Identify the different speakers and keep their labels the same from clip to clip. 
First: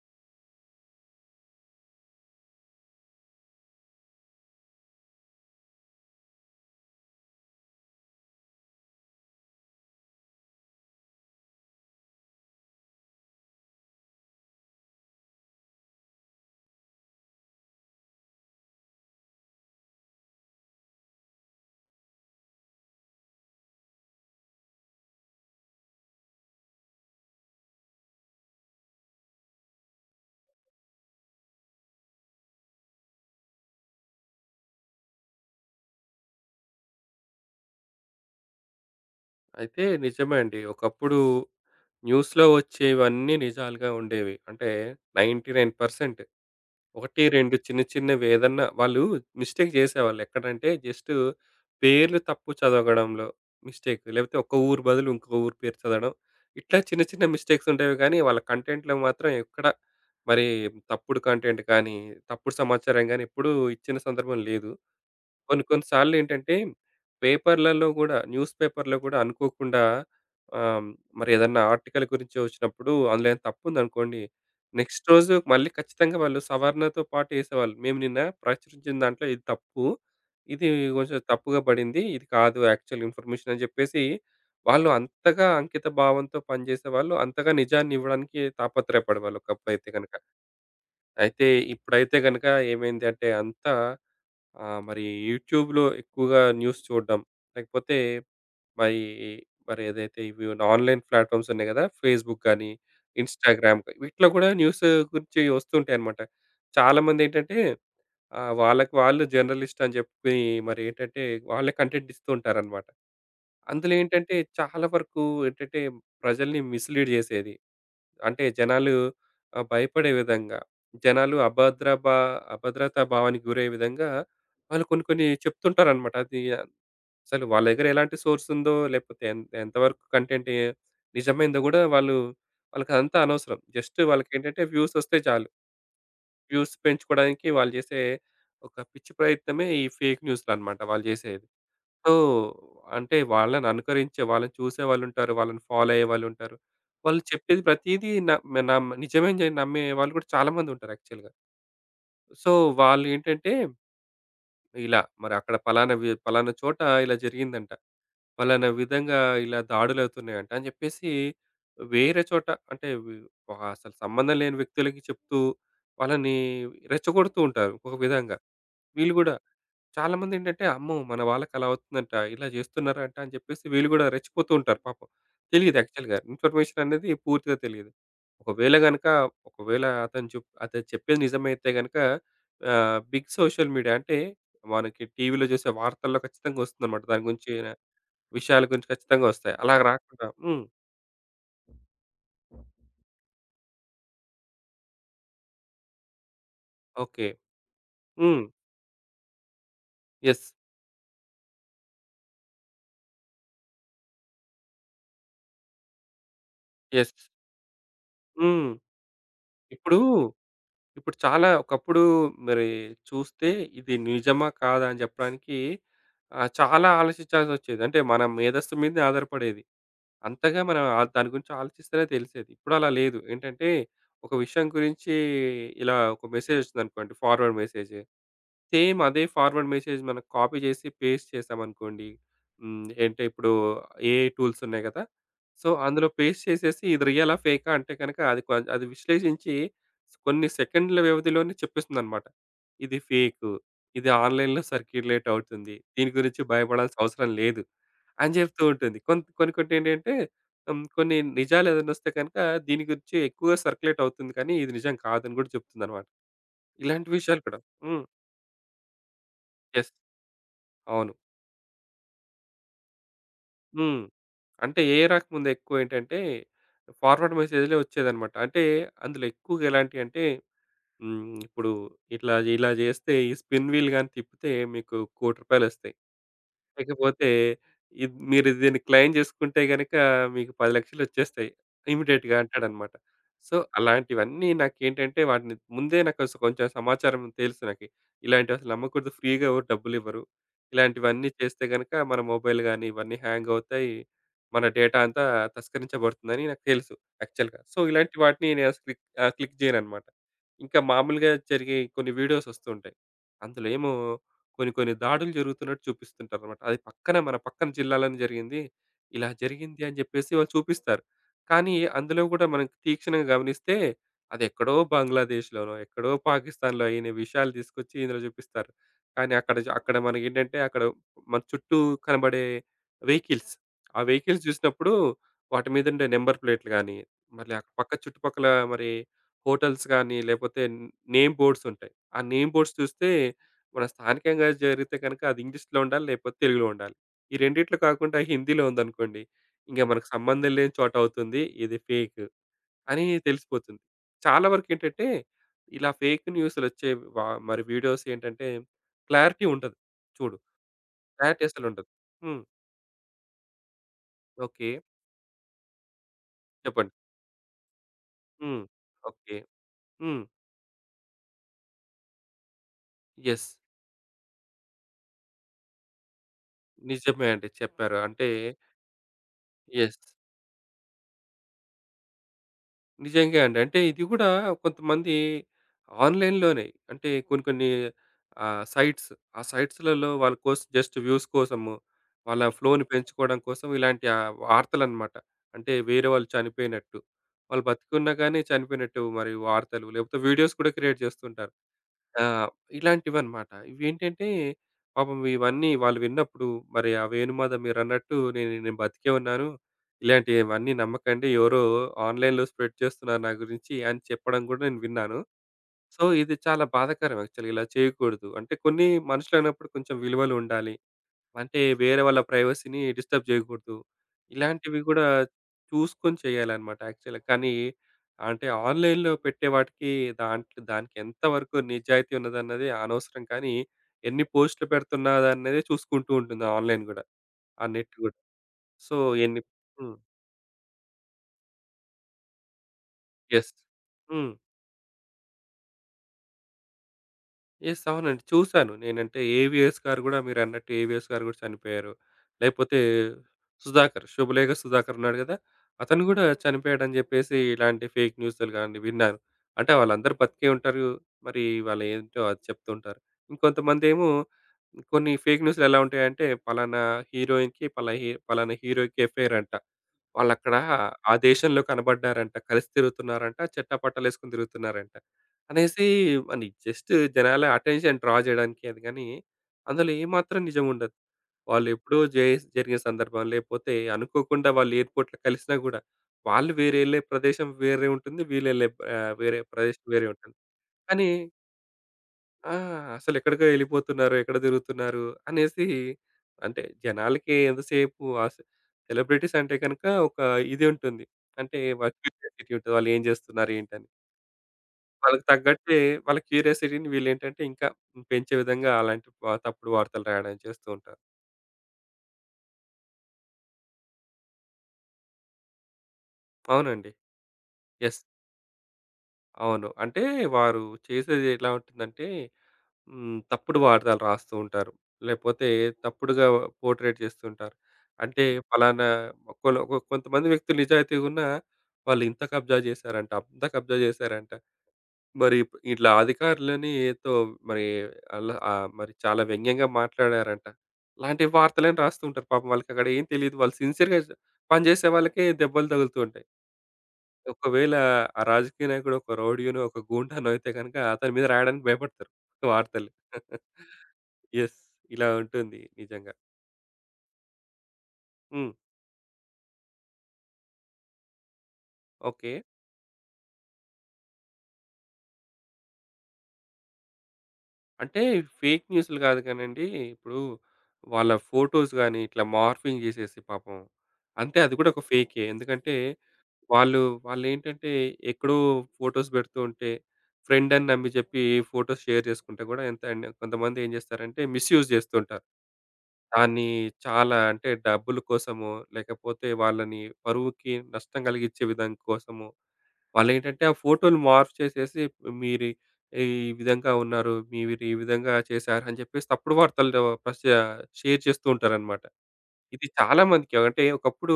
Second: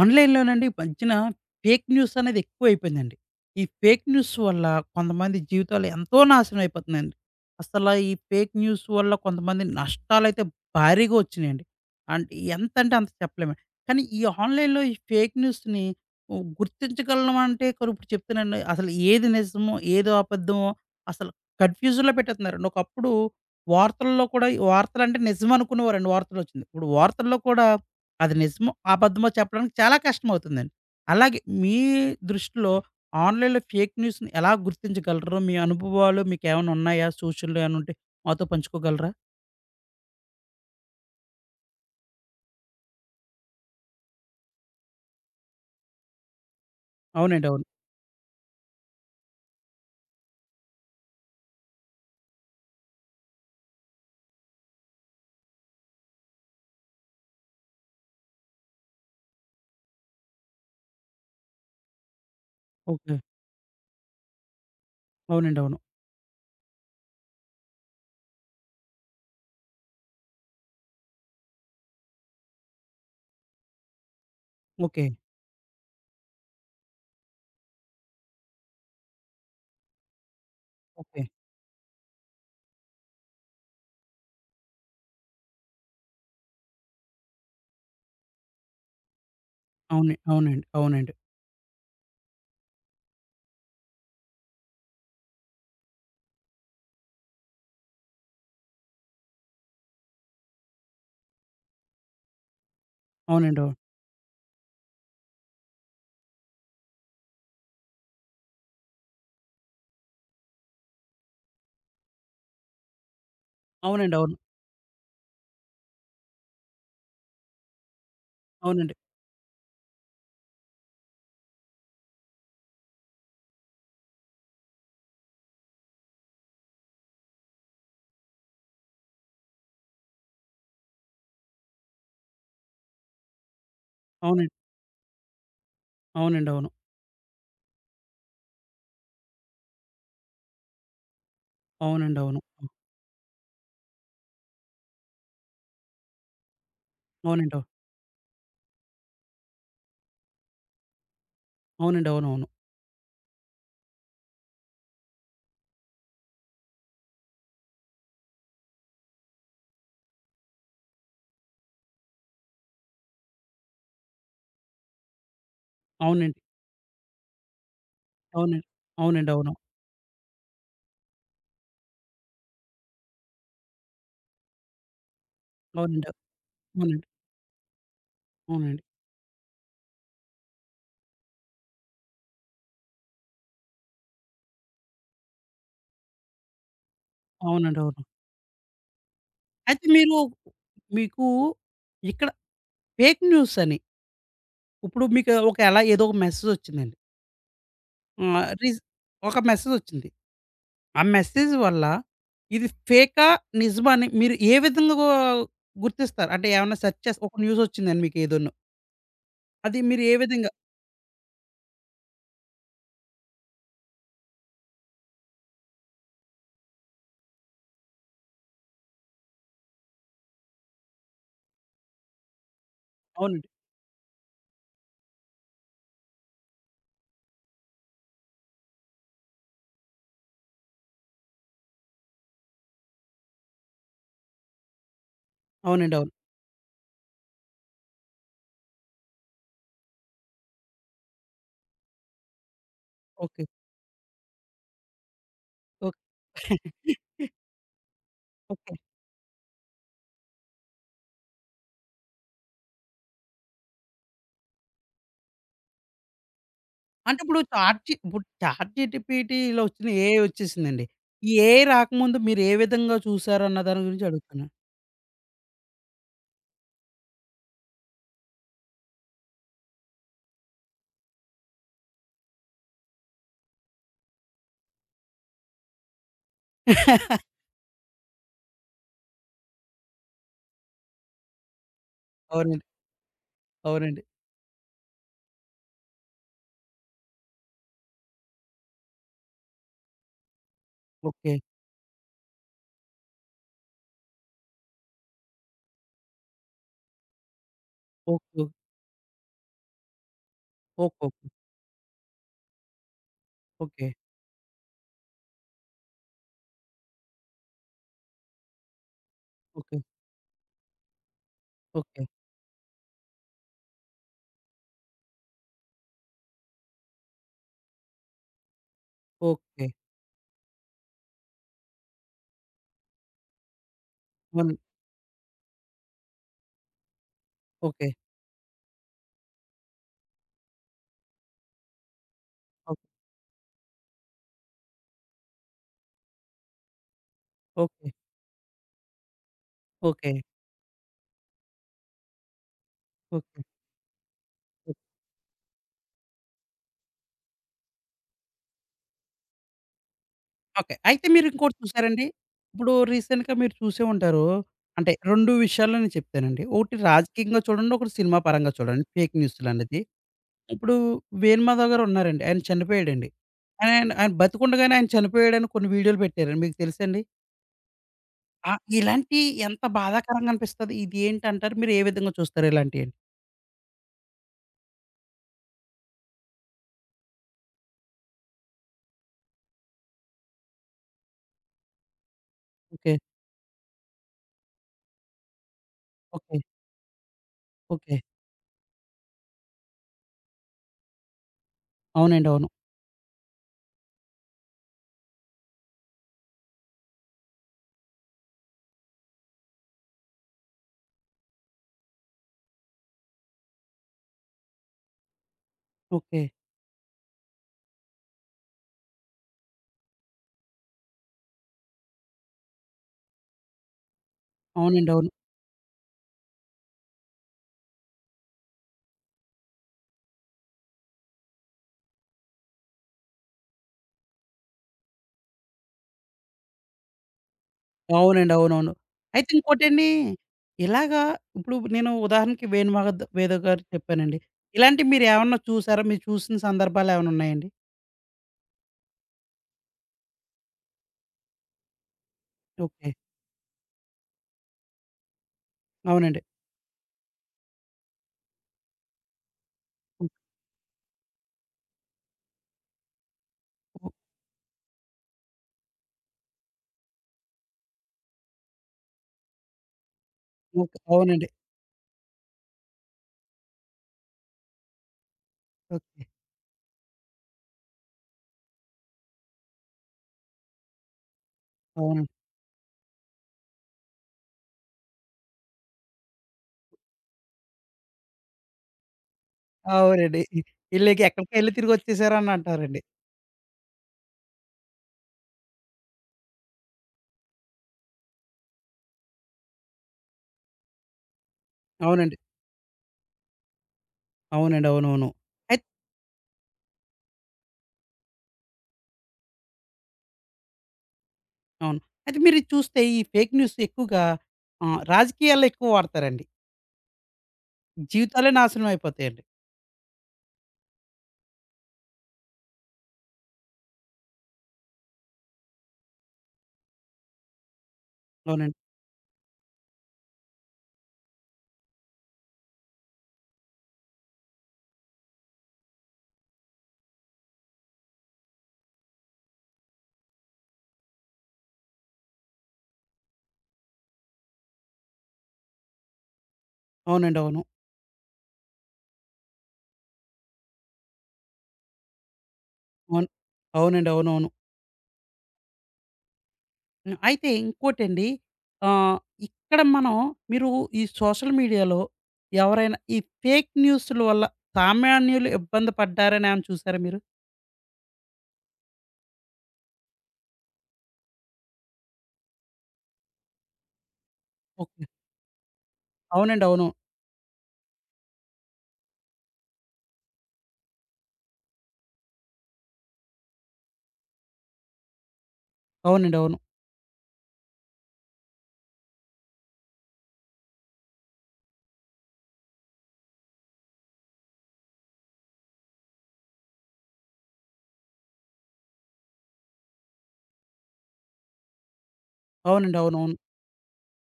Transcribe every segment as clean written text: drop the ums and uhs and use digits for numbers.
Speaker 1: ఆన్‌లైన్‌లోనండి ఈ మధ్యన fake news అనేది ఎక్కువైపోయిందండి. ఈ ఫేక్ న్యూస్ వల్ల కొంతమంది జీవితాలు ఎంతో నాశనం అయిపోతున్నాయండి. అసల ఈ ఫేక్ న్యూస్ వల్ల కొంతమంది నష్టాలైతే భారీగా వచ్చినాయండి. అంటే ఎంతంటే అంత చెప్పలేమండి. కానీ ఈ ఆన్‌లైన్‌లో ఈ ఫేక్ న్యూస్‌ని గుర్తించగలం అంటే కొన్ని ఇప్పుడు చెప్తానండి. అసలు ఏది నిజమో, ఏది అబద్ధమో అసలు కన్‌ఫ్యూజన్‌లో పెట్టేత్తున్నారండి. ఒకప్పుడు వార్తల్లో కూడా వార్తలంటే నిజం అనుకునేవారండి, వార్తలొచ్చింది. ఇప్పుడు వార్తల్లో కూడా అది నిజమో, అబద్ధమో చెప్పడానికి చాలా కష్టమవుతుందండి. అలాగే మీ దృష్టిలో ఆన్‌లైన్‌లో ఫేక్ న్యూస్‌ని ఎలా గుర్తించగలరో, మీ అనుభవాలు మీకేమైనా ఉన్నాయా? సూచనలు ఏమైనా ఉంటే మాతో పంచుకోగలరా?
Speaker 2: అయితే నిజమే అండి. ఒకప్పుడు న్యూస్‌లో వచ్చేవన్నీ నిజాలుగా ఉండేవి. అంటే 99% 1,
Speaker 1: అవునండి.
Speaker 2: 2
Speaker 1: అవును.
Speaker 2: చిన్న చిన్నవి ఏదన్నా వాళ్ళు మిస్టేక్ చేసేవాళ్ళు. ఎక్కడంటే జస్ట్ పేర్లు తప్పు చదవడంలో మిస్టేక్. లేకపోతే ఒక ఊరు బదులు ఇంకో ఊరు పేరు చదవడం. ఇట్లా చిన్న చిన్న మిస్టేక్స్ ఉండేవి, కానీ వాళ్ళ కంటెంట్‌లో మాత్రం ఎక్కడ మరి తప్పుడు కంటెంట్ కానీ, తప్పుడు సమాచారం
Speaker 1: ఓకే.
Speaker 2: గాని ఎప్పుడూ ఇచ్చిన సందర్భం లేదు.
Speaker 1: అవునండి.
Speaker 2: కొన్ని
Speaker 1: అవును.
Speaker 2: కొన్ని సార్లేంటంటే, పేపర్‌లలో గూడా, న్యూస్ పేపర్‌లో గూడా అనుకోకుండా ఆహ్, మరి ఏదన్నా ఆర్టికల్ గురించి వచ్చినప్పుడు అందులో ఏదైనా తప్పుందనుకోండి,
Speaker 1: ఓకే.
Speaker 2: నెక్స్ట్ రోజు మళ్ళీ ఖచ్చితంగా వాళ్ళు సవరణతో పాటు ఏసేవాళ్ళు. మేము నిన్న ప్రచురించిన దాంట్లో ఇది తప్పు. ఇది కొంచెం
Speaker 1: ఓకే.
Speaker 2: తప్పుగా పడింది. ఇది కాదు యాక్చువల్ ఇన్ఫర్మేషన్ అని జెప్పేసి, వాళ్ళు అంతగా అంకిత భావంతో పనిజేసేవాళ్ళు. అంతగా నిజాన్ని ఇవ్వడానికి తాపత్రయపడేవాళ్ళు ఒకప్పుడైతే గనక.
Speaker 1: అవును.
Speaker 2: అయితే కనుక.
Speaker 1: అవునండి. అవునండి.
Speaker 2: అయితే ఇప్పుడైతే గనక ఏమైంది అంటే అంతా ఆ! మరి యూట్యూబ్‌లో ఎక్కువగా న్యూస్ చూడడం, లేకపోతే మరి, ఏదైతే ఇవి ఆన్‌లైన్ ప్లాట్‌ఫామ్స్ ఉన్నాయి కదా! ఫేస్‌బుక్ గాని,
Speaker 1: అవునండి. అవును.
Speaker 2: ఇన్‌స్టాగ్రామ్ వీటిలో కూడా న్యూస్ గురించి వస్తుంటాయన్నమాట. చాలామందేంటంటే వాళ్ళకి వాళ్ళు జర్నలిస్ట్ అని చెప్పి మరి ఏంటంటే వాళ్ళే కంటెంట్ ఇస్తూ ఉంటారన్నమాట. అందులో
Speaker 1: అవునండి.
Speaker 2: ఏంటంటే
Speaker 1: అవును.
Speaker 2: చాలా వరకు ఏంటంటే ప్రజల్ని మిస్‌లీడ్ చేసేది. అంటే జనాలు
Speaker 1: అవునండి.
Speaker 2: ఆ, భయపడే విధంగా, జనాలు అభద్రతా భావానికి గురయ్యే విధంగా వాళ్ళు కొన్ని కొన్ని చెప్తుంటారనమాట. అది అసలు వాళ్ళ దగ్గర ఎలాంటి సోర్స్ ఉందో, లేకపోతే ఎంతవరకు కంటెంట్ నిజమైందో కూడా వాళ్ళు, వాళ్ళకి అంతా అనవసరం. జస్ట్ వాళ్ళకి ఏంటంటే వ్యూస్ వస్తే చాలు.
Speaker 1: అవునండి. అవునండి. అవును.
Speaker 2: వ్యూస్ పెంచుకోవడానికి వాళ్ళు చేసే ఒక పిచ్చి ప్రయత్నమే ఈ ఫేక్ న్యూస్లు అన్నమాట వాళ్ళు చేసేది. సో,
Speaker 1: అవునండి. అవును.
Speaker 2: అంటే వాళ్ళని అనుకరించే, వాళ్ళని చూసే వాళ్ళుంటారు. వాళ్ళని ఫాలో అయ్యే వాళ్ళుంటారు. వాళ్ళు చెప్పేది ప్రతీదీ న నమ్ నిజమే అని జెప్పి నమ్మే వాళ్ళు గూడా చాలా మందుంటారు యాక్చువల్‌గా.
Speaker 1: అవునండి. అవును.
Speaker 2: సో, వాళ్ళేంటంటే ఇలా మరి అక్కడ పలానా చోట ఇలా జరిగిందంట. పలానా విధంగా ఇలా దాడులవుతున్నాయంట అని జెప్పేసి వేరే చోట, అంటే అసలు సంబంధం లేని వ్యక్తులకి చెప్తూ వాళ్ళని
Speaker 1: అవునండి.
Speaker 2: రెచ్చగొడుతూ ఉంటారు ఒక విధంగా.
Speaker 1: అవునవును. అవునండి.
Speaker 2: వీళ్ళు
Speaker 1: అవునండి. అవునండి.
Speaker 2: గూడా.
Speaker 1: అవును.
Speaker 2: చాలా మంది ఏంటంటే అమ్మో మన వాళ్ళకి అలా అవుతుందంట, ఇలా చేస్తున్నారంట అని చెప్పేసి వీళ్ళు కూడా రెచ్చిపోతూ ఉంటారు పాపం.
Speaker 1: అవునండి.
Speaker 2: తెలియదు
Speaker 1: అవునండి.
Speaker 2: యాక్చువల్గా. ఇన్ఫర్మేషన్ అనేది పూర్తిగా తెలియదు. ఒకవేళ
Speaker 1: అవునండి.
Speaker 2: కనుక, ఒకవేళ అతను చెప్పేది నిజమైతే కనుక బిగ్ సోషల్ మీడియా, అంటే మనకి టీవీలో చూసే వార్తల్లో ఖచ్చితంగా వస్తుందన్నమాట దాని గురించి.
Speaker 1: అవునండి. అవును.
Speaker 2: విషయాల గురించి ఖచ్చితంగా వస్తాయి. అలా
Speaker 1: అయితే మీరు
Speaker 2: రాకుండా
Speaker 1: మీకు ఇక్కడ ఫేక్ న్యూస్ అని. ఇప్పుడు మీకు ఒక ఎలా ఏదో ఒక మెసేజొచ్చిందండి.
Speaker 2: ఓకే. ఉమ్,
Speaker 1: ఆహ్, రీస్ ఒక మెసేజొచ్చింది.
Speaker 2: ఎస్.
Speaker 1: ఆ మెసేజ్ వల్ల ఇది ఫేకా? నిజమా? అని మీరు ఏ విధంగా గుర్తిస్తారు? అంటే ఏమన్నా సెర్చ్
Speaker 2: ఎస్.
Speaker 1: చేసి ఒక న్యూసొచ్చిందండి మీకేదోను.
Speaker 2: ఉమ్,
Speaker 1: అది
Speaker 2: ఇప్పుడు,
Speaker 1: మీరు ఏ విధంగా
Speaker 2: చాలా ఒకప్పుడు మరి చూస్తే ఇది నిజమా? కాదా? అని చెప్పడానికి చాలా ఆలోచించాల్సొచ్చేది. అంటే మన మేధస్సు మీదనే ఆధారపడేది. అంతగా మనం దాని గురించి ఆలోచిస్తేనే తెలిసేది. ఇప్పుడు అలా లేదు.
Speaker 1: అవునండి.
Speaker 2: ఏంటంటే ఒక విషయం గురించి ఇలా ఒక మెసేజ్ ఒచ్చిందనుకోండి, ఫార్వర్డ్ మెసేజ్. సేమ్ అదే ఫార్వర్డ్ మెసేజ్ మనం కాపీ చేసి పేస్ట్ చేసామనుకోండి. హ్మ్. ఏంటే ఇప్పుడు ఏఐ టూల్స్ ఉన్నాయి గదా! సో,
Speaker 1: అవునండి.
Speaker 2: అందులో
Speaker 1: అవును.
Speaker 2: పేస్ట్ చేసేసి ఇది రియలా? ఫేకా? అంటే గనక అది విశ్లేషించి కొన్ని సెకండ్ల వ్యవధిలోనే చెప్పేస్తుందన్నమాట. ఇది
Speaker 1: ఓకే.
Speaker 2: ఫేకు. ఇది ఆన్‌లైన్‌లో సర్క్యులేట్ అవుతుంది.
Speaker 1: ఓకే.
Speaker 2: దీని గురించి భయపడాల్సిన అవసరం లేదు అని జెప్తూ
Speaker 1: ఓకే.
Speaker 2: ఉంటుంది. కొన్ని కొన్ని ఏంటంటే హ్మ్, కొన్ని నిజాలు ఏదైనా వస్తే కనుక దీని గురించి ఎక్కువగా సర్క్యులేట్ అవుతుంది కానీ ఇది నిజం కాదని గూడా చెప్తుందన్నమాట. ఇలాంటి
Speaker 1: అంటే ఇప్పుడు
Speaker 2: విషయాలు కూడా.
Speaker 1: చాట్ జీ
Speaker 2: హ్మ్.
Speaker 1: ఇప్పుడు చాట్ జీటీపీటీలో వచ్చిన
Speaker 2: యెస్.
Speaker 1: ఏఐ వచ్చేసిందండి.
Speaker 2: అవును.
Speaker 1: ఈ ఏఐ రాకముందు మీరు ఏ విధంగా చూసారన్న దాని
Speaker 2: హ్మ్.
Speaker 1: గురించి అడుగుతున్నాను.
Speaker 2: అంటే ఏ రాకముందెక్కువేంటంటే, ఫార్వర్డ్ మెసేజ్‌లే వచ్చేదనమాట. అంటే అందులో ఎక్కువగా ఎలాంటియంటే, హ్మ్, ఇప్పుడు ఇట్లా, ఇలా జేస్తే ఈ స్పిన్ వీల్ గాని తిప్పితే మీకు ₹1,00,00,000 ఒస్తాయి. ఇకపోతే ఇది మీరు దీన్ని క్లెయిమ్ చేసుకుంటే గనుక మీకు 10,00,000 వచ్చేస్తాయి. ఇమ్మీడియేట్‌గా
Speaker 1: అవునండి.
Speaker 2: అంటాడన్నమాట. సో,
Speaker 1: అవునండి.
Speaker 2: అలాంటివన్నీ నాకేంటంటే వాటిని ముందే నాకు అసలు కొంచెం సమాచారం తెలుసు నాకి. ఇలాంటివసలు నమ్మకూడదు. ఫ్రీగా ఎవరు డబ్బులివ్వరు. ఇలాంటివన్నీ
Speaker 1: ఓకే.
Speaker 2: చేస్తే గనుక మన మొబైల్ గాని ఇవన్నీ హ్యాంగ్ అవుతాయి. మన డేటా అంతా తస్కరించబడుతుందని నాకు తెలుసు యాక్చువల్‌గా. సో, ఇలాంటి
Speaker 1: ఓకే.
Speaker 2: వాటిని నేను అసలు క్లిక్ చేయనన్నమాట. ఇంకా
Speaker 1: ఓకే. ఓకే.
Speaker 2: మామూలుగా జరిగే కొన్ని వీడియోస్ వస్తూ ఉంటాయి. అందులో
Speaker 1: ఓకే.
Speaker 2: ఏమో కొన్ని కొన్ని దాడులు జరుగుతున్నట్టు చూపిస్తుంటారనమాట. అది పక్కన మన పక్కన జిల్లాలోనే జరిగింది. ఇలా
Speaker 1: ఓకే.
Speaker 2: జరిగింది అని జెప్పేసి వాళ్ళు చూపిస్తారు. కానీ
Speaker 1: ఓకే.
Speaker 2: అందులో గూడా మనం తీక్షణంగా గమనిస్తే అదెక్కడో బంగ్లాదేశ్‌లోనో, ఎక్కడో పాకిస్తాన్‌లో అయిన విషయాలు తీసుకొచ్చి ఇందులో జూపిస్తారు. కానీ
Speaker 1: ఓకే.
Speaker 2: అక్కడ మనకేంటంటే అక్కడ మన చుట్టూ కనబడే వెహికల్స్. ఆ వెహికల్స్
Speaker 1: వన్
Speaker 2: జూసినప్పుడు వాటి మీదుండే నంబర్ ప్లేట్లు గాని, మళ్ళీ
Speaker 1: ఓకే.
Speaker 2: పక్క చుట్టుపక్కల మరి హోటల్స్ గాని, లేపోతే నేమ్ బోర్డ్స్ ఉంటాయి. ఆ నేమ్ బోర్డ్స్
Speaker 1: ఓకే.
Speaker 2: చూస్తే మన స్థానికంగా జరిగితే కనుక అది ఇంగ్లీష్‌లో ఉండాలి, లేకపోతే తెలుగులో ఉండాలి. ఈ రెండిట్లో
Speaker 1: ఓకే.
Speaker 2: కాకుండా హిందీలో ఉందనుకోండి, ఇంక మనకు
Speaker 1: ఓకే.
Speaker 2: సంబంధం లేని చోట అవుతుంది. ఇది ఫేక్ అని
Speaker 1: ఓకే.
Speaker 2: తెలిసిపోతుంది. చాలా వరకేంటంటే, ఇలా ఫేక్ న్యూస్‌లొచ్చే వ మరి వీడియోస్ ఏంటంటే, క్లారిటీ ఉండదు. చూడు
Speaker 1: ఓకే. అయితే
Speaker 2: క్లారిటీ
Speaker 1: మీరింకోటి
Speaker 2: అసలుండదు.
Speaker 1: చూసారండి?
Speaker 2: హ్మ్.
Speaker 1: ఇప్పుడు రీసెంట్‌గా మీరు చూసే ఉంటారు.
Speaker 2: ఓకే.
Speaker 1: అంటే 2 విషయాల్లో నేను చెప్తానండి. ఒకటి
Speaker 2: చెప్పండి.
Speaker 1: రాజకీయంగా చూడండి. ఒకటి సినిమా పరంగా
Speaker 2: హ్మ్.
Speaker 1: చూడండి. Fake
Speaker 2: okay.
Speaker 1: న్యూస్‌లనేది.
Speaker 2: హ్మ్.
Speaker 1: ఇప్పుడు వేణుమాధవ్ గారు ఉన్నారండి. ఆయన చనిపోయాడండి.
Speaker 2: యెస్.
Speaker 1: ఆయన ఆయన ఆయన బతికుండగానే ఆయన చనిపోయాడని కొన్ని వీడియోలు పెట్టారండి. మీకు తెలుసా అండి?
Speaker 2: నిజమే అండి చెప్పారు. అంటే
Speaker 1: ఆ! ఇలాంటియి ఎంత
Speaker 2: యెస్.
Speaker 1: బాధాకరంగా అనిపిస్తది. ఇది ఏంటంటారు? మీరు ఏ విధంగా చూస్తారు ఇలాంటియన్ని?
Speaker 2: నిజంగా అండి. అంటే ఇది గూడా కొంతమంది ఆన్‌లైన్‌లోనే, అంటే కొన్ని కొన్ని సైట్స్, ఆ సైట్స్‌లలో వాళ్ళ కోసం జస్ట్ వ్యూస్ కోసము, వాళ్ళ ఫ్లోని
Speaker 1: ఓకే.
Speaker 2: పెంచుకోవడం కోసం ఇలాంటి వార్తలనమాట. అంటే వేరే వాళ్ళు
Speaker 1: ఓకే.
Speaker 2: చనిపోయినట్టు, వాళ్ళు
Speaker 1: ఓకే.
Speaker 2: బతికున్నా గానీ చనిపోయినట్టు మరి వార్తలు లేకపోతే వీడియోస్ కూడా క్రియేట్ చేస్తుంటారు. ఆ!
Speaker 1: అవునండి. అవును.
Speaker 2: ఇలాంటివన్నమాట. ఇవేంటంటే పాపం ఇవన్నీ వాళ్ళు విన్నప్పుడు మరి ఆ వేణుమాధవ్ మీరన్నట్టు నేను నేను బతికే ఉన్నాను. ఇలాంటివన్నీ నమ్మకండి. ఎవరో ఆన్‌లైన్‌లో స్ప్రెడ్ చేస్తున్నారు నా గురించి అని చెప్పడం గూడా నేను విన్నాను. So,
Speaker 1: okay.
Speaker 2: ఇది చాలా బాధాకరం యాక్చువల్‌గా. ఇలా చేయకూడదు. అంటే కొన్ని మనుషులన్నప్పుడు కొంచెం విలువలుండాలి. అంటే వేరే వాళ్ళ ప్రైవసీని డిస్టర్బ్ చేయకూడదు. ఇలాంటివి
Speaker 1: అవునండి.
Speaker 2: గూడా
Speaker 1: అవును.
Speaker 2: చూసుకొని చేయాలన్నమాట యాక్చువల్‌గా. కానీ, అంటే ఆన్‌లైన్‌లో పెట్టే వాటికి దానికి ఎంత వరకు నిజాయితీ ఉన్నదన్నది అనవసరం. కానీ ఎన్ని పోస్ట్‌లు పెడుతున్నాదన్నదే చూసుకుంటూ ఉంటుంది ఆన్‌లైన్ గూడా. ఆ నెట్ గూడా.
Speaker 1: అవునండి. అవునవును.
Speaker 2: సో
Speaker 1: అయితే
Speaker 2: ఎన్ని
Speaker 1: ఇంకోటండి,
Speaker 2: హ్మ్.
Speaker 1: ఇలాగా ఇప్పుడు నేను ఉదాహరణకి వేణుమాధవ్
Speaker 2: యెస్.
Speaker 1: గారు చెప్పానండి.
Speaker 2: హ్మ్.
Speaker 1: ఇలాంటివి మీరేమన్నా చూసారా? మీరు చూసిన సందర్భాలేమన్నా ఉన్నాయండి?
Speaker 2: యెస్. అవునండి. చూసాను. నేనంటే ఏవిఎస్ గారు గూడా మీరన్నట్టు ఏవిఎస్ గారు గూడా చనిపోయారు. లేకపోతే
Speaker 1: ఓకే.
Speaker 2: 'సుధాకర్', 'శుభలేఖ సుధాకర్' ఉన్నాడు గదా! అతను
Speaker 1: అవునండి.
Speaker 2: గూడా చనిపోయాడని జెప్పేసి ఇలాంటి ఫేక్ న్యూసులు గాని విన్నాను. అంటే
Speaker 1: ఓకే.
Speaker 2: వాళ్ళందరూ బతికే ఉంటారు. మరి వాళ్ళేంటో అది చెప్తూ ఉంటారు.
Speaker 1: ఓ
Speaker 2: ఇంకొంతమందేమో కొన్ని ఫేక్ న్యూసులు ఎలా ఉంటాయంటే, పలానా హీరోయిన్‌కి పలా హీ పలానా హీరోకి ఎఫ్ఐఆర్ అంట. వాళ్ళక్కడ
Speaker 1: ఓకే.
Speaker 2: ఆ
Speaker 1: అవునండి.
Speaker 2: దేశంలో కనబడ్డారంట. కలిసి తిరుగుతున్నారంట. చెట్టాపట్టాలేసుకొని తిరుగుతున్నారంట, అనేసి,
Speaker 1: ఓకే.
Speaker 2: అని జస్ట్ జనాల అటెన్షన్ డ్రా జేయడానికే అది గాని, అందులో ఏమాత్రం నిజం ఉండదు. వాళ్ళెప్పుడో
Speaker 1: అవునండి.
Speaker 2: జేస్ జరిగిన సందర్భం, లేపోతే అనుకోకుండా వాళ్ళు ఎయిర్‌పోర్ట్‌లో కలిసినా గూడా, వాళ్ళు వేరే ఎళ్ళే ప్రదేశం వేరే ఉంటుంది. వీళ్ళెళ్ళే వేరే ప్రదేశం వేరే
Speaker 1: అవునండి.
Speaker 2: ఉంటుంది.
Speaker 1: ఈళ్ళకి
Speaker 2: కానీ
Speaker 1: ఎక్కడికెళ్ళి తిరిగొచ్చేసారు అని
Speaker 2: ఆ!
Speaker 1: అంటారండి.
Speaker 2: అసలెక్కడికో ఎళ్ళిపోతున్నారు, ఎక్కడ తిరుగుతున్నారు అనేసి, అంటే జనాలకి ఎంతసేపు అస్ సెలబ్రిటీస్ అంటే గనక ఒక ఇది ఉంటుంది. అంటే వాళ్ళ
Speaker 1: అవునండి.
Speaker 2: క్యూరియాసిటీ ఉంటుంది. వాళ్ళేం జేస్తున్నారు, ఏంటని.
Speaker 1: అవునండి. అవునవును.
Speaker 2: వాళ్ళకి
Speaker 1: అయిత్
Speaker 2: తగ్గట్టే వాళ్ళ క్యూరియాసిటీని వీళ్ళేంటంటే ఇంకా పెంచే విధంగా అలాంటి తప్పుడు వార్తలు రాయడం చేస్తూ ఉంటారు.
Speaker 1: అవును. అయితే మీరిది చూస్తే ఈ ఫేక్ న్యూస్ ఎక్కువగా రాజకీయాల్లో ఎక్కువ వాడతారండి.
Speaker 2: అవునండి. యెస్.
Speaker 1: జీవితాలే నాశనం అయిపోతాయండి.
Speaker 2: అవును. అంటే వారు చేసేది ఎలా ఉంటుందంటే హ్మ్, తప్పుడు వార్తలు రాస్తూ ఉంటారు. లేపోతే తప్పుడుగా పోర్ట్రేట్ చేస్తుంటారు. అంటే
Speaker 1: అవునండి.
Speaker 2: ఫలానా కొల కొ కొంతమంది వ్యక్తులు నిజాయితీగున్నా వాళ్ళు ఇంత కబ్జా చేశారంట, అంత కబ్జా చేశారంట. మరి ఇట్లా అధికారులని ఏతో మరి అలా మరి చాలా వ్యంగ్యంగా మాట్లాడారంట. ఇలాంటి వార్తలని రాస్తూ ఉంటారు. పాపం వాళ్ళకక్కడ ఏం తెలీదు. వాళ్ళు సిన్సియర్‌గా పనిచేసే వాళ్ళకే దెబ్బలు తగులుతూ ఉంటాయి.
Speaker 1: అవునండి. అవును.
Speaker 2: ఒకవేళ ఆ రాజకీయ నాయకుడు ఒక రౌడీనో, ఒక గూండానో అయితే గనుక అతని మీద రాయడానికి భయపడతారు వార్తలు.
Speaker 1: అవును. అవునండి. అవునవును.
Speaker 2: యెస్. ఇలా ఉంటుంది నిజంగా.
Speaker 1: హ్మ్. అయితే ఇంకోటండి,
Speaker 2: హ్మ్.
Speaker 1: ఆహ్, ఇక్కడ మనం మీరు ఈ సోషల్ మీడియాలో
Speaker 2: ఓకే.
Speaker 1: ఎవరైనా ఈ ఫేక్ న్యూస్‌ల వల్ల సామాన్యులు ఇబ్బంది పడ్డారని ఏమైనా చూసారా మీరు?
Speaker 2: అంటే ఫేక్ న్యూస్‌లు కాదు కానండి. ఇప్పుడు వాళ్ళ ఫోటోస్ గాని ఇట్లా మార్ఫింగ్ చేసేసి పాపం, అంతే అది కూడా ఒక
Speaker 1: ఓకే.
Speaker 2: ఫేకే. ఎందుకంటే
Speaker 1: అవునండి. అవును.
Speaker 2: వాళ్ళు, వాళ్ళేంటంటే ఎక్కడో ఫోటోస్ పెడుతూ ఉంటే ఫ్రెండ్ అని నమ్మి చెప్పి ఫోటోస్ షేర్ చేసుకుంటే కూడా ఎంత అండి కొంతమంది ఏం చేస్తారంటే మిస్‌యూజ్ చేస్తుంటారు.
Speaker 1: అవునండి. అవును.
Speaker 2: దాన్ని చాలా, అంటే డబ్బుల కోసమో, లేకపోతే వాళ్ళని పరువుకి నష్టం కలిగించే విధం కోసమో, వాళ్ళేంటంటే ఆ ఫోటోలు మార్పు చేసేసి మీరు ఈ విధంగా ఉన్నారు, మీరు ఈ విధంగా చేశారు అని చెప్పేసి తప్పుడు వార్తలు షేర్ చేస్తూ ఉంటారనమాట. ఇది
Speaker 1: అవునండి.
Speaker 2: చాలా
Speaker 1: అవునవును.
Speaker 2: మందికి, అంటే ఒకప్పుడు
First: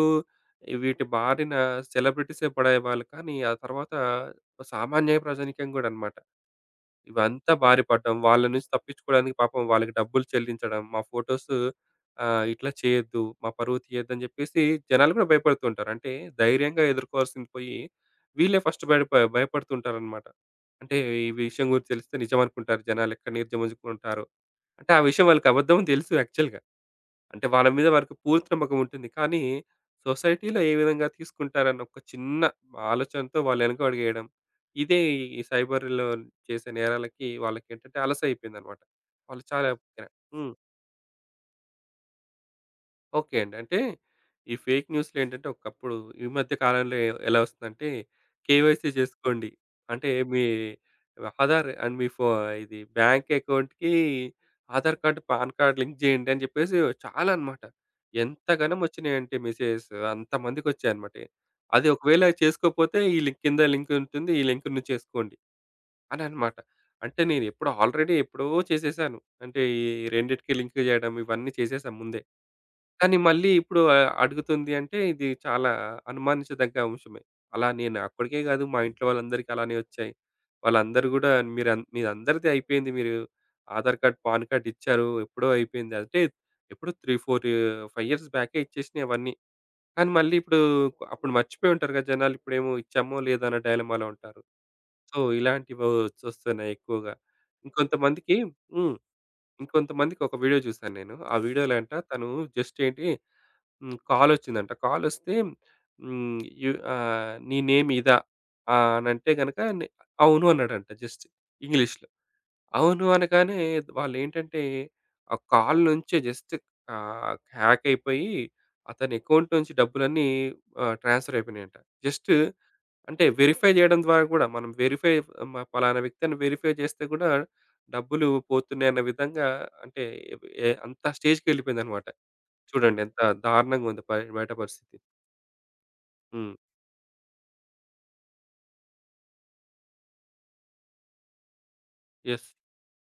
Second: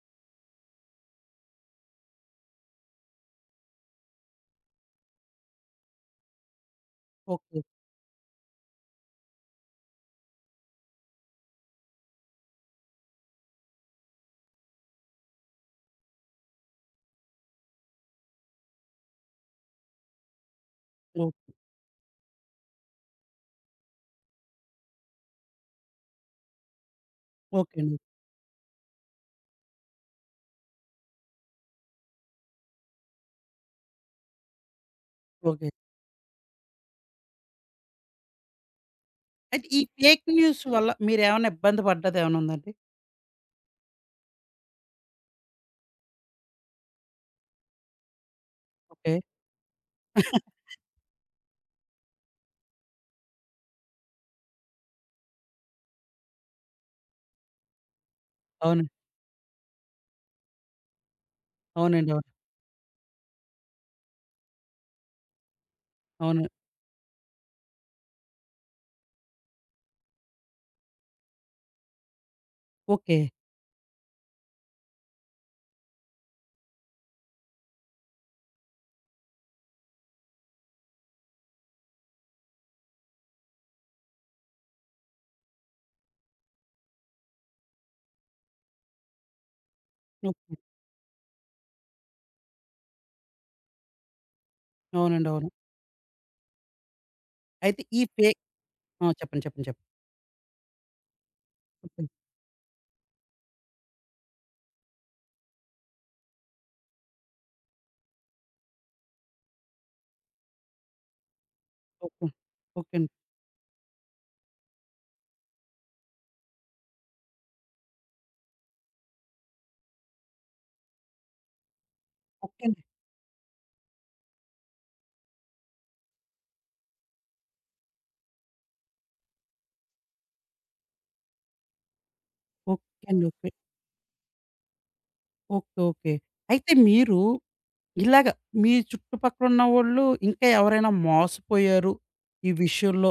Speaker 2: వీటి బారిన సెలబ్రిటీసే పడేవాళ్ళు. కానీ ఆ తర్వాత సామాన్య ప్రజానీకం కూడా అన్నమాట. ఇవంతా
Speaker 1: ఓకే.
Speaker 2: బారి పడ్డాం. వాళ్ళ నుంచి తప్పించుకోవడానికి పాపం వాళ్ళకి డబ్బులు చెల్లించడం, మా ఫోటోస్ ఇట్లా చేయొద్దు, మా పరువు తీయొద్దని జెప్పేసి జనాలు గూడా భయపడుతుంటారు. అంటే ధైర్యంగా ఎదుర్కోవాల్సింది పోయి, వీళ్ళే ఫస్ట్ భయప భయపడుతుంటారనమాట. అంటే
Speaker 1: ఓ
Speaker 2: ఈ విషయం గురించి తెలిస్తే నిజమనుకుంటారు జనాలెక్కడ నిర్జమనుకుంటారో. అంటే ఆ విషయం వాళ్ళకి అబద్ధమని తెలుసు యాక్చువల్‌గా. అంటే వాళ్ళ
Speaker 1: ఓకే
Speaker 2: మీద
Speaker 1: అండి.
Speaker 2: వారికి పూర్తి నమ్మకం ఉంటుంది. కానీ సొసైటీలో ఏ విధంగా తీసుకుంటారన్న ఒక చిన్న ఆలోచనతో వాళ్ళు వెనకడుగేయడం. ఇదే ఈ
Speaker 1: ఓకే.
Speaker 2: సైబర్‌లో చేసే నేరాలకి వాళ్ళకేంటంటే అలసయిపోయిందన్నమాట. వాళ్ళు
Speaker 1: అయితే
Speaker 2: చాలా
Speaker 1: ఈ ఫేక్
Speaker 2: హ్మ్.
Speaker 1: న్యూస్ వల్ల మీరేమైనా ఇబ్బంది పడ్డదేమైనా ఉందండి?
Speaker 2: ఓకే అండి. అంటే ఈ ఫేక్ న్యూస్‌లేంటంటే ఒకప్పుడు, ఈ మధ్య కాలంలో ఎలా వస్తుందంటే కేవైసీ
Speaker 1: ఓకే.
Speaker 2: చేసుకోండి. అంటే మీ ఆధార్ అండ్ మీ ఫో ఇది బ్యాంక్ అకౌంట్‌కి Aadhaar card, PAN card link చేయండి అని చెప్పేసి చాలా అన్నమాట. ఎంతగనం
Speaker 1: అవును.
Speaker 2: వచ్చినాయంటే మెసేజెస్ అంతమందికొచ్చాయన్నమాట. అది
Speaker 1: అవునండి.
Speaker 2: ఒకవేళ
Speaker 1: అవును.
Speaker 2: చేసుకోకపోతే ఈ లింక్ కింద లింక్ ఉంటుంది. ఈ లింక్ నుంచి చేసుకోండి అని
Speaker 1: అవును.
Speaker 2: అన్నమాట. అంటే నేను ఎప్పుడో ఆల్రెడీ ఎప్పుడో చేసేసాను. అంటే ఈ రెండిటికి లింక్ చేయడం ఇవన్నీ చేసేసా ముందే. కానీ
Speaker 1: ఓకే.
Speaker 2: మళ్ళీ ఇప్పుడు అడుగుతుంది అంటే ఇది చాలా అనుమానించదగ్గ అంశమే. అలా నేను అక్కడికే కాదు మా ఇంట్లో వాళ్ళందరికీ అలానే వచ్చాయి. వాళ్ళందరూ గూడా మీరు అన్ మీదందరిది అయిపోయింది. మీరు ఆధార్ కార్డ్, పాన్ కార్డ్ ఇచ్చారు. ఎప్పుడో అయిపోయింది. అంటే ఎప్పుడో 3, 4 5 ఇయర్స్ బ్యాకే ఇచ్చేసినయి అవన్నీ. కానీ మళ్ళీ
Speaker 1: ఓకే.
Speaker 2: ఇప్పుడు అప్పుడు మర్చిపోయి ఉంటారు కదా! జనాలు. ఇప్పుడేమో ఇచ్చామో లేదా అన్న డైలమాలో ఉంటారు. సో,
Speaker 1: అవునండి. అవును.
Speaker 2: ఇలాంటివి వచ్చొస్తున్నాయి ఎక్కువగా.
Speaker 1: అయితే ఈ
Speaker 2: ఇంకొంతమందికి
Speaker 1: ఫేక్
Speaker 2: హ్మ్,
Speaker 1: ఆ! చెప్పండి. చెప్పండి.
Speaker 2: ఇంకొంతమందికి ఒక వీడియో చూసాను నేను. ఆ వీడియోలో అంట
Speaker 1: చెప్పండి.
Speaker 2: తను జస్ట్ ఏంటి హ్మ్, కాలొచ్చిందంట. కాలొస్తే హ్మ్. "నీ నేమ్ ఇదా?" ఆహ్, అనంటే గనక నే అవును అన్నాడంట జస్ట్ ఇంగ్లీష్‌లో.
Speaker 1: ఓకే. ఓకే. ఓకే
Speaker 2: అవును
Speaker 1: అండి.
Speaker 2: అనగానే వాళ్ళేంటంటే ఆ కాల్ నుంచే జస్ట్ ఆహ్, హ్యాక్ అయిపోయి అతని అకౌంట్ నుంచి డబ్బులన్నీ ట్రాన్స్‌ఫర్ అయిపోయినాయంట. జస్ట్
Speaker 1: ఓకే అండి.
Speaker 2: అంటే వెరిఫై చేయడం ద్వారా కూడా మనం వెరిఫై మ పలానా వ్యక్తి అని వెరిఫై చేస్తే కూడా డబ్బులు పోతున్నాయన్న విధంగా, అంటే అంత స్టేజ్‌కెళ్ళిపోయిందన్నమాట.
Speaker 1: ఓకే
Speaker 2: చూడండి ఎంత
Speaker 1: అండి. ఓకే.
Speaker 2: దారుణంగా ఉంది బయట పరిస్థితి.
Speaker 1: ఓకే. ఓకే.
Speaker 2: హ్మ్.
Speaker 1: అయితే మీరు ఇలాగ మీ చుట్టుపక్కల ఉన్నవోళ్ళు ఇంకా ఎవరైనా మోసపోయారు
Speaker 2: యెస్.
Speaker 1: ఈ విషయంలో,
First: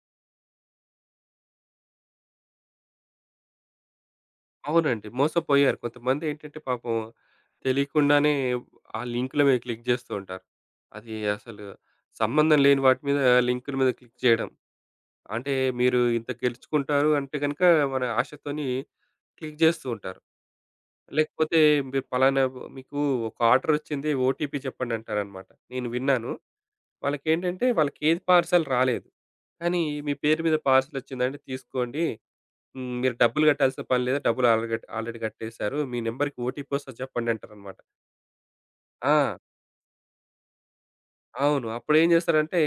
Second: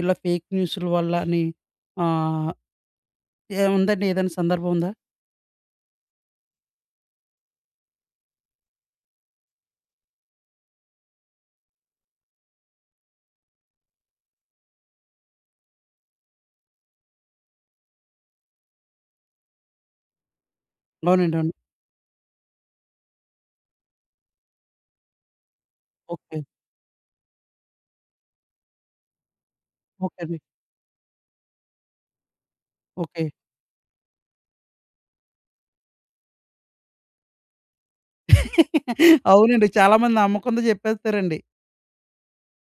Speaker 1: ఇలా ఫేక్ న్యూస్‌ల వల్ల అని ఆహ్, ఏ ఉందండి ఏదైనా సందర్భం ఉందా?
Speaker 2: అవునండి. మోసపోయారు. కొంతమందేంటంటే పాపం తెలియకుండానే ఆ లింకుల మీద క్లిక్ జేస్తూ ఉంటారు. అది అసలు సంబంధం లేని వాటి మీద లింకుల మీద క్లిక్ జేయడం. అంటే మీరు ఇంత గెలుచుకుంటారు అంటే గనుక మన ఆశతోని క్లిక్ జేస్తూ ఉంటారు.
Speaker 1: అవునండి. అవును.
Speaker 2: లేకపోతే మీరు పలానా మీకు ఒక ఆర్డర్ వచ్చింది, ఓటీపీ చెప్పండి అంటారనమాట. నేను విన్నాను.
Speaker 1: ఓకే.
Speaker 2: వాళ్ళకేంటంటే వాళ్ళకి ఏది పార్సల్ రాలేదు. కానీ మీ
Speaker 1: ఓకే అండి.
Speaker 2: పేరు మీద పార్సల్ వచ్చిందండి, తీసుకోండి. హ్మ్. మీరు
Speaker 1: ఓకే.
Speaker 2: డబ్బులు కట్టాల్సిన పని లేదు. డబ్బులు ఆల్రెడీ ఆల్రెడీ కట్టేసారు. మీ నంబర్‌కి ఓటీపీ వస్తది చెప్పండి అంటారనమాట. ఆ!
Speaker 1: అవునండి. చాలామంది నమ్మకంతో చెప్పేస్తారండి.
Speaker 2: అవును. అప్పుడేం జేస్తారంటే,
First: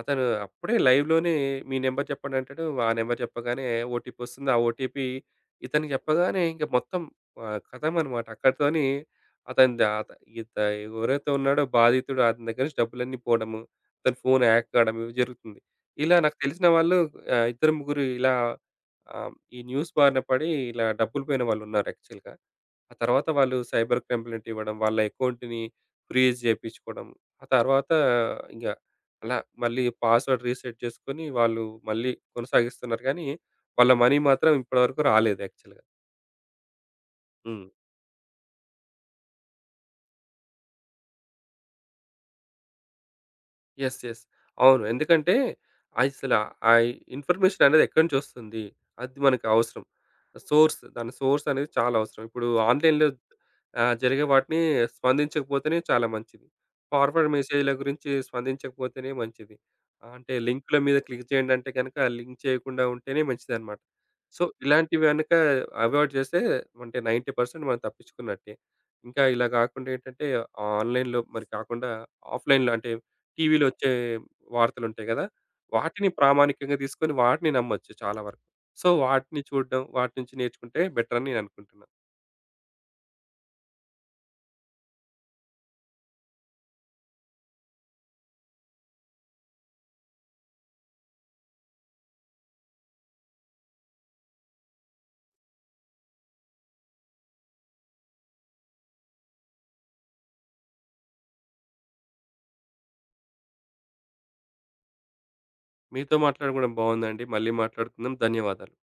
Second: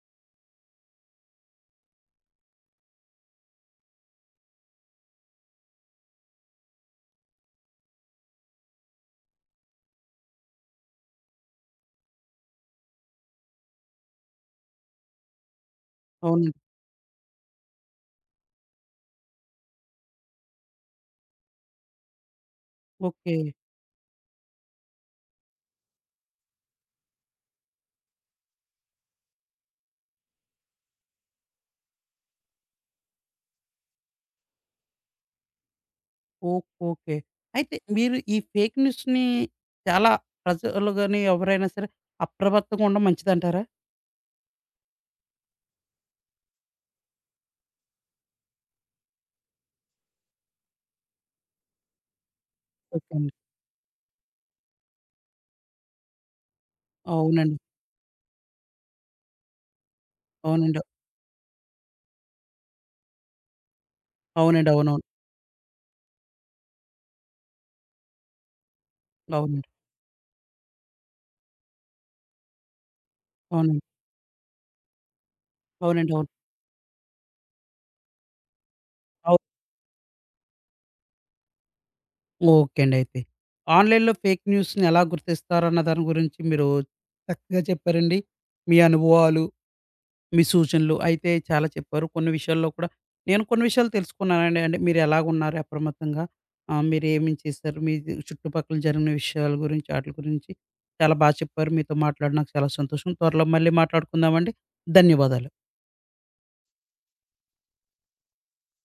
Speaker 2: అతను అప్పుడే లైవ్‌లోనే మీ నంబర్ చెప్పండి అంటాడు. ఆ నంబర్ చెప్పగానే ఓటీపీ వస్తుంది. ఆ ఓటీపీ ఇతనికి చెప్పగానే ఇంక మొత్తం కథమనమాట. అక్కడితోని అతని ద అత ఇత ఎవరైతే ఉన్నాడో బాధితుడు అతని దగ్గర నుంచి డబ్బులన్నీ పోవడము, అతని ఫోన్ హ్యాక్ కావడం ఇవి జరుగుతుంది. ఇలా నాకు
Speaker 1: అవునండి.
Speaker 2: తెలిసిన వాళ్ళు ఇద్దరు, ముగ్గురు ఇలా ఈ న్యూస్ బారిన పడి ఇలా డబ్బులు పోయిన వాళ్ళున్నారు యాక్చువల్‌గా. ఆ తర్వాత
Speaker 1: ఓకే.
Speaker 2: వాళ్ళు సైబర్ కంప్లెయింట్ ఇవ్వడం, వాళ్ళ అకౌంట్‌ని ఫ్రీజ్ జేపిచ్చుకోవడం, ఆ తర్వాత ఇంగ అలా మళ్ళీ పాస్వర్డ్ రీసెట్ చేసుకొని, వాళ్ళు మళ్ళీ కొనసాగిస్తున్నారు కానీ, వాళ్ళ మనీ మాత్రం ఇప్పటివరకు రాలేదు యాక్చువల్‌గా.
Speaker 1: ఓకే. ఓకే.
Speaker 2: హ్మ్.
Speaker 1: అయితే మీరు ఈ ఫేక్ న్యూస్‌ని చాలా ప్రజలు గాని ఎవరైనా సరే అప్రమత్తంగా ఉండడం మంచిదంటారా?
Speaker 2: యెస్. యెస్. అవును. ఎందుకంటే అసల ఆ ఇన్ఫర్మేషన్ అనేది ఎక్కడి నుంచి వస్తుంది? అది మనకు అవసరం. దాని సోర్స్ అనేది చాలా అవసరం. ఇప్పుడు ఆన్‌లైన్‌లో
Speaker 1: ఓకే అండి.
Speaker 2: జరిగే వాటిని స్పందించకపోతేనే చాలా మంచిది. ఫార్వర్డ్
Speaker 1: అవునండి.
Speaker 2: మెసేజ్‌ల గురించి స్పందించకపోతేనే మంచిది. ఆ, అంటే లింక్‌ల
Speaker 1: అవునండి.
Speaker 2: మీద క్లిక్ చేయండి అంటే గనక లింక్ చేయకుండా ఉంటేనే మంచిదన్నమాట. సో,
Speaker 1: అవునండి. అవునవును.
Speaker 2: ఇలాంటివి గనక అవాయిడ్ చేస్తే అంటే 90% మనం తప్పించుకున్నట్టే. ఇంకా ఇలా
Speaker 1: అవునండి.
Speaker 2: కాకుండా ఏంటంటే ఆన్‌లైన్‌లో మరి కాకుండా ఆఫ్‌లైన్‌లో, అంటే టీవీలో
Speaker 1: అవునండి.
Speaker 2: వచ్చే వార్తలుంటాయి గదా! వాటిని
Speaker 1: అవునండి. అవును.
Speaker 2: ప్రామాణికంగా తీసుకొని వాటిని నమ్మొచ్చు చాలా వరకు. సో,
Speaker 1: అవు
Speaker 2: వాటిని చూడడం, వాటి నుంచి నేర్చుకుంటే బెటర్ అని నేను అనుకుంటున్నా.
Speaker 1: ఓకే అండి అయితే. ఆన్‌లైన్‌లో ఫేక్ న్యూస్‌ని ఎలా గుర్తిస్తారన్న దాని గురించి మీరు చక్కగా చెప్పారండి. మీ అనుభవాలు, మీ సూచనలు అయితే చాలా చెప్పారు. కొన్ని విషయాల్లో కూడా నేను కొన్ని విషయాలు తెలుసుకున్నానండి. అంటే మీరు ఎలాగున్నారు అప్రమత్తంగా, మీరేమేం చేశారు, మీ చుట్టుపక్కల జరిగిన విషయాల గురించి, ఆటిల గురించి చాలా చెప్పారు. మీతో మాట్లాడి నాకు చాలా సంతోషం. త్వరలో మళ్ళీ మాట్లాడుకుందామండి. ధన్యవాదాలు.
Speaker 2: మీతో మాట్లాడడం కూడా బావుందండి. మళ్ళీ మాట్లాడుకుందాం. ధన్యవాదాలు.